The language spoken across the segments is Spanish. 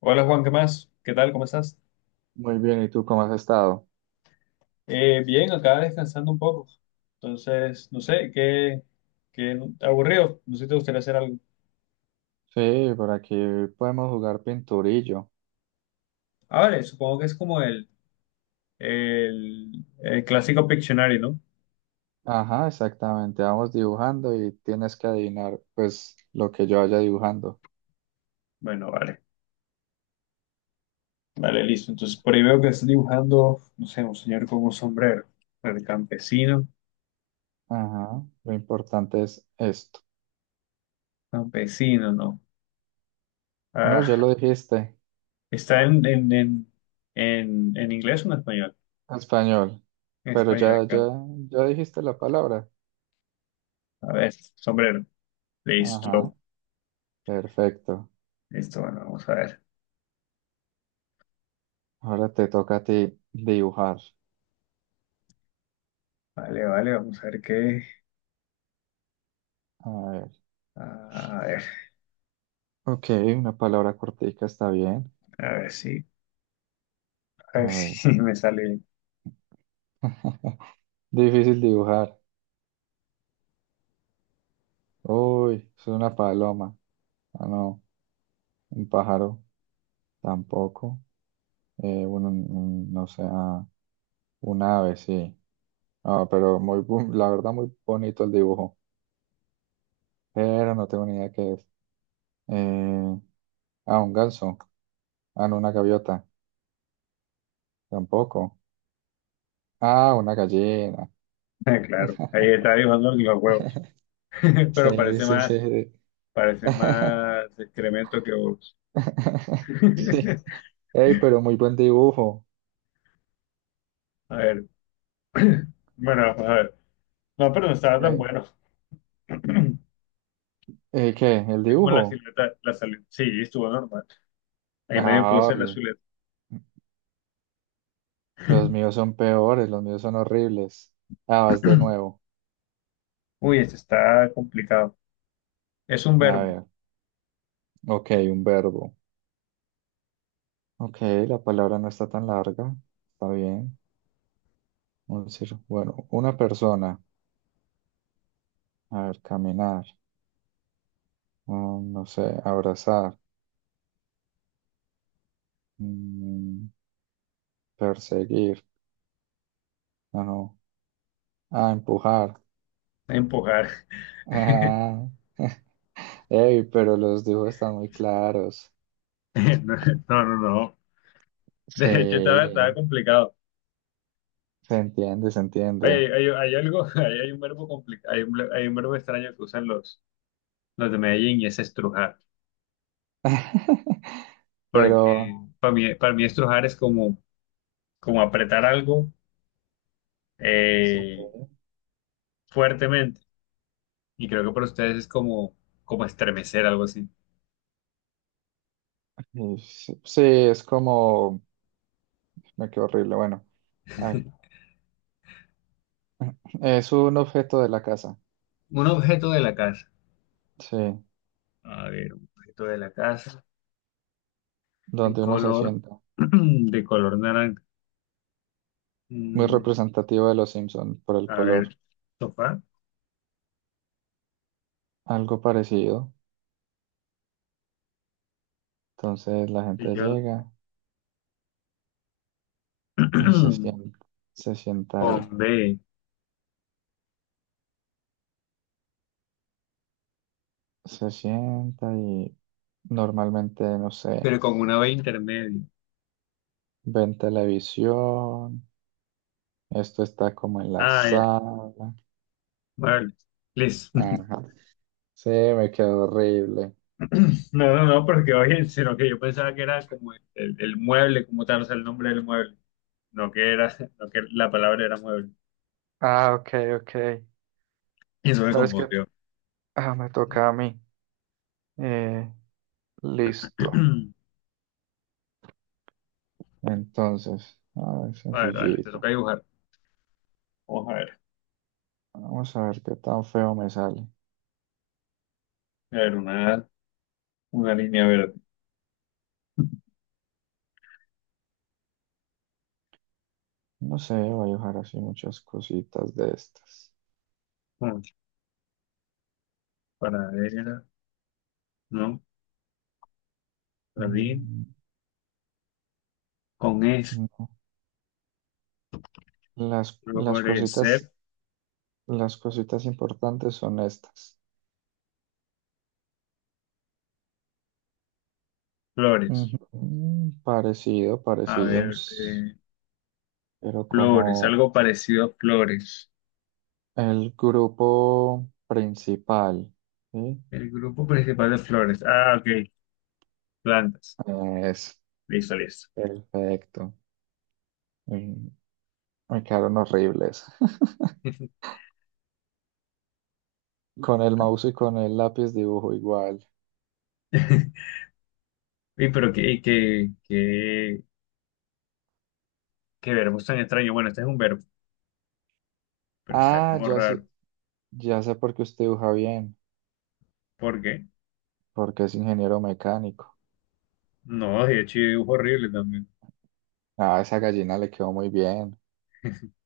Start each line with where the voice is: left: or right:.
left: Hola Juan, ¿qué más? ¿Qué tal? ¿Cómo estás?
right: Muy bien, ¿y tú cómo has estado?
left: Bien, acá descansando un poco. Entonces, no sé, qué aburrido. No sé si te gustaría hacer algo.
right: Sí, por aquí podemos jugar pinturillo.
left: Ah, vale, supongo que es como el clásico Pictionary, ¿no?
right: Ajá, exactamente. Vamos dibujando y tienes que adivinar, pues, lo que yo vaya dibujando.
left: Bueno, vale. Vale, listo. Entonces, por ahí veo que estás dibujando, no sé, un señor con un sombrero. El campesino.
right: Ajá, lo importante es esto.
left: Campesino, no.
right: No, ya
left: Ah,
right: lo dijiste,
left: ¿está en inglés o en español?
right: español.
left: En
right: Pero
left: español,
right: ya, ya,
left: claro.
right: ya dijiste la palabra.
left: A ver, sombrero.
right: Ajá,
left: Listo.
right: perfecto.
left: Listo, bueno, vamos a ver.
right: Ahora te toca a ti dibujar.
left: Vale, vale, vamos a ver qué.
right: A ver.
left: A ver,
right: Ok, una palabra cortica está bien.
left: a ver si, a
right: A
left: ver
right: ver.
left: si me sale bien.
right: Difícil dibujar. Uy, es una paloma. Ah, no, un pájaro tampoco. Bueno, un- no sé, ah, un ave, sí. Ah, pero muy, bu- la verdad, muy bonito el dibujo. Pero no tengo ni idea qué es. Eh, ah, un ganso. Ah, no, una gaviota. Tampoco. Ah, una gallina.
left: Ah, claro, ahí está dibujando los huevos. Pero
right: Sí, sí, sí.
left: parece más excremento que huevos.
right: Sí. Ey, pero muy buen dibujo.
left: A ver. Bueno, a ver. No, pero no estaba tan
right: Ey,
left: bueno. Es
right: ¿qué? ¿El
left: como la
right: dibujo?
left: silueta, sí, estuvo normal. Ahí medio pude
right: Ah,
left: ser la silueta.
right: los míos son peores, los míos son horribles. Ah, vas de nuevo.
left: Uy, este está complicado. Es un
right: A
left: verbo,
right: ver, ok, un verbo. Ok, la palabra no está tan larga. Está bien. Vamos a decir, bueno, una persona. A ver, caminar. Mm, no sé, abrazar. Mm, perseguir. Ah, no. Ah, empujar.
left: empujar.
right: Ah. Ey, pero los dibujos están muy claros.
left: No, no, no.
right: Sí,
left: De hecho, estaba
right: se
left: complicado.
right: entiende, se entiende.
left: Oye, hay algo, hay un verbo complicado, hay un verbo extraño que usan los de Medellín y es estrujar. Porque
right: Pero,
left: para mí estrujar es como, como apretar algo
right: sí.
left: eh, fuertemente. Y creo que para ustedes es como, como estremecer, algo así.
right: Y sí, sí, es como... Me quedó horrible, bueno. Ay. Es un objeto de la casa,
left: Un objeto de la casa.
right: sí,
left: A ver, un objeto de la casa de
right: donde uno se
left: color,
right: sienta.
left: de color naranja.
right: Muy
left: Mm,
right: representativo de los Simpson por el
left: a
right: color.
left: ver, sofá,
right: Algo parecido. Entonces la gente
left: sillón,
right: llega y se sienta ahí.
left: con B,
right: Se sienta y normalmente, no sé,
left: pero con una B intermedia.
right: ven televisión. Esto está como en la
left: Ah, ya.
right: sala.
left: Vale. Listo.
right: Ajá. Sí, me quedó horrible.
left: No, no, no, porque oye, sino que yo pensaba que era como el mueble, como tal, o sea, el nombre del mueble. No que era, no que la palabra era mueble.
right: Ah, ok, ok.
left: Y eso me
right: No, es que
left: confundió.
right: ah, me toca a mí. Eh, listo. Entonces, a ver,
left: Vale, vale, te
right: sencillita.
left: toca dibujar. Vamos a ver.
right: Vamos a ver qué tan feo me sale.
left: A ver, una línea verde.
right: No sé, voy a dejar así muchas cositas de estas.
left: Mm, ¿paradera, no? Jardín.
right: Mm,
left: Con es.
right: no. Las cositas,
left: Florecer.
right: las cositas importantes son estas.
left: Flores.
right: Ujú. Mm, parecido,
left: A
right: parecido, un
left: ver,
right: s- pero
left: flores.
right: como
left: Algo parecido a flores.
right: el grupo principal, ¿sí?
left: El grupo principal de flores. Ah, ok. Plantas.
right: Es
left: Listo, listo.
right: perfecto. Mm. Me quedaron horribles. Con el mouse y con el lápiz dibujo igual.
left: Y pero qué verbo tan extraño. Bueno, este es un verbo, pero está
right: Ah,
left: como raro.
right: ya sé por qué usted dibuja bien,
left: ¿Por qué?
right: porque es ingeniero mecánico.
left: No, de hecho, yo dibujo horrible también.
right: Ah, esa gallina le quedó muy bien.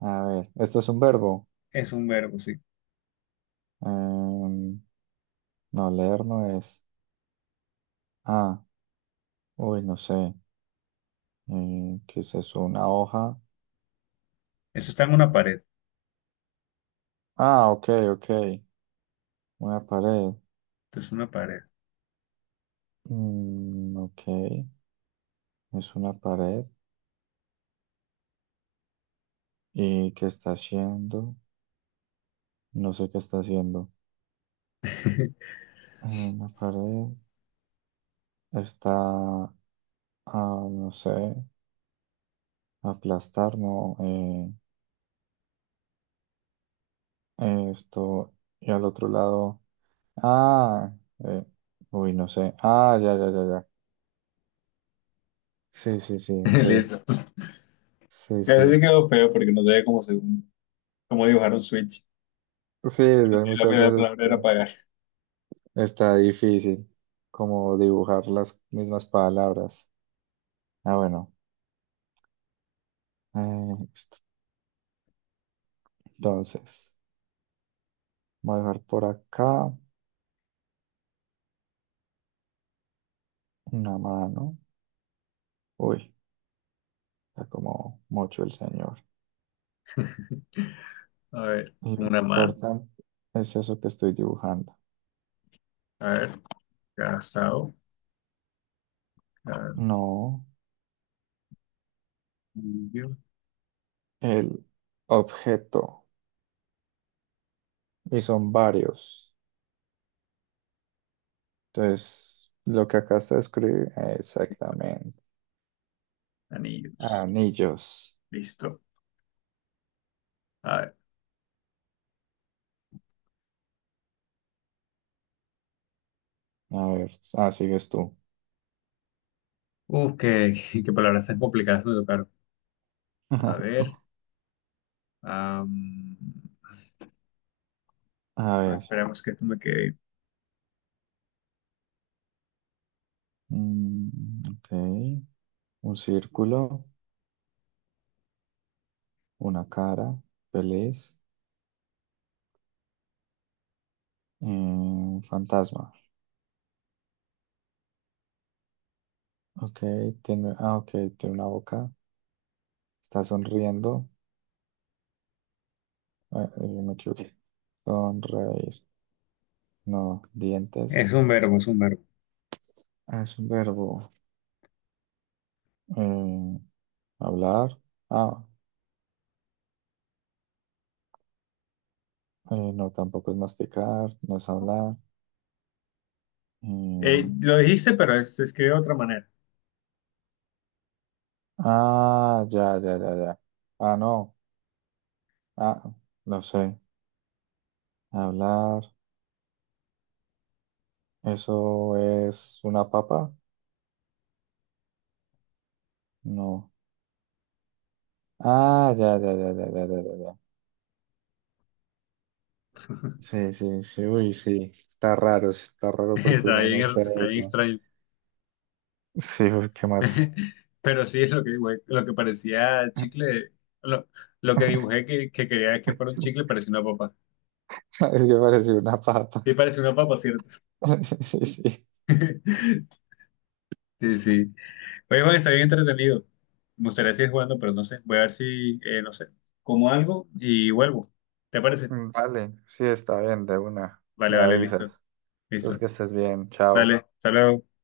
right: A ver, ¿esto es un verbo?
left: Es un verbo, sí.
right: Em, no, leer no es. Ah, uy, no sé. ¿Qué es eso? ¿Una hoja?
left: Eso está en una pared.
right: Ah, ok, ok. Una pared.
left: Esto es una pared.
right: Mm, ok, es una pared. ¿Y qué está haciendo? No sé qué está haciendo. Una pared está a, no sé, aplastar, ¿no? Esto, y al otro lado, ah, eh, uy, no sé, ah, ya, ya, ya, ya. Sí, sí, sí, ok,
left: Listo.
right: sí,
left: Eso
right: sí.
left: sí quedó feo porque no sabía cómo dibujar un switch.
right: Sí, es que hay
left: Y la
right: muchas
left: primera
right: veces
left: palabra
right: que
left: era pagar.
right: está difícil como dibujar las mismas palabras. Ah, bueno, esto. Entonces, voy a dejar por acá una mano. Uy, está como mucho el señor.
left: A ver,
right: Lo
left: una mano.
right: importante es eso que estoy dibujando.
left: A ver, casado,
right: No,
left: anillo,
right: el objeto. Y son varios. Entonces, lo que acá está escrito exactamente.
left: anillos.
right: Anillos.
left: Listo. A ver.
right: A ver, ah, sigues tú.
left: Qué, qué palabras tan complicadas me tocaron. A ver. am,
right: A ver.
left: esperemos que esto me quede.
right: Mm, ok. Un círculo, una cara, feliz, un fantasma. Ok, tiene, ah, ok, tiene una boca. Está sonriendo. Ah, me equivoqué. Sonreír. No,
left: Es
right: dientes
left: un verbo, es un verbo.
right: ah, es un verbo. Eh, hablar. Ah, no, tampoco es masticar, no es hablar. Eh,
left: Lo dijiste, pero se escribe de otra manera.
right: ah, ya, ya, ya, ya. Ah, no. Ah, no sé. Hablar. ¿Eso es una papa? No. Ah, ya, ya, ya, ya, ya, ya, ya, ya. Sí, sí, sí. Uy, sí. Está raro, sí, está raro porque uno no usa
left: Está bien
right: eso.
left: extraño.
right: Sí, uy, ¿qué más?
left: Pero sí, lo que parecía chicle, lo, lo que dibujé que quería que fuera un chicle parecía una papa.
right: Es que pareció una papa.
left: Sí, parece una papa, ¿cierto?
right: Sí, sí.
left: Sí, sí. Oye, Juan, está bien entretenido. Me gustaría seguir jugando, pero no sé. Voy a ver si, no sé, como algo y vuelvo. ¿Te parece?
right: Mm, vale, sí, está bien, de una.
left: Vale,
right: Me
left: vale, listo.
right: avisas. Entonces
left: Listo.
right: que estés bien,
left: Dale,
right: chao.
left: hasta luego.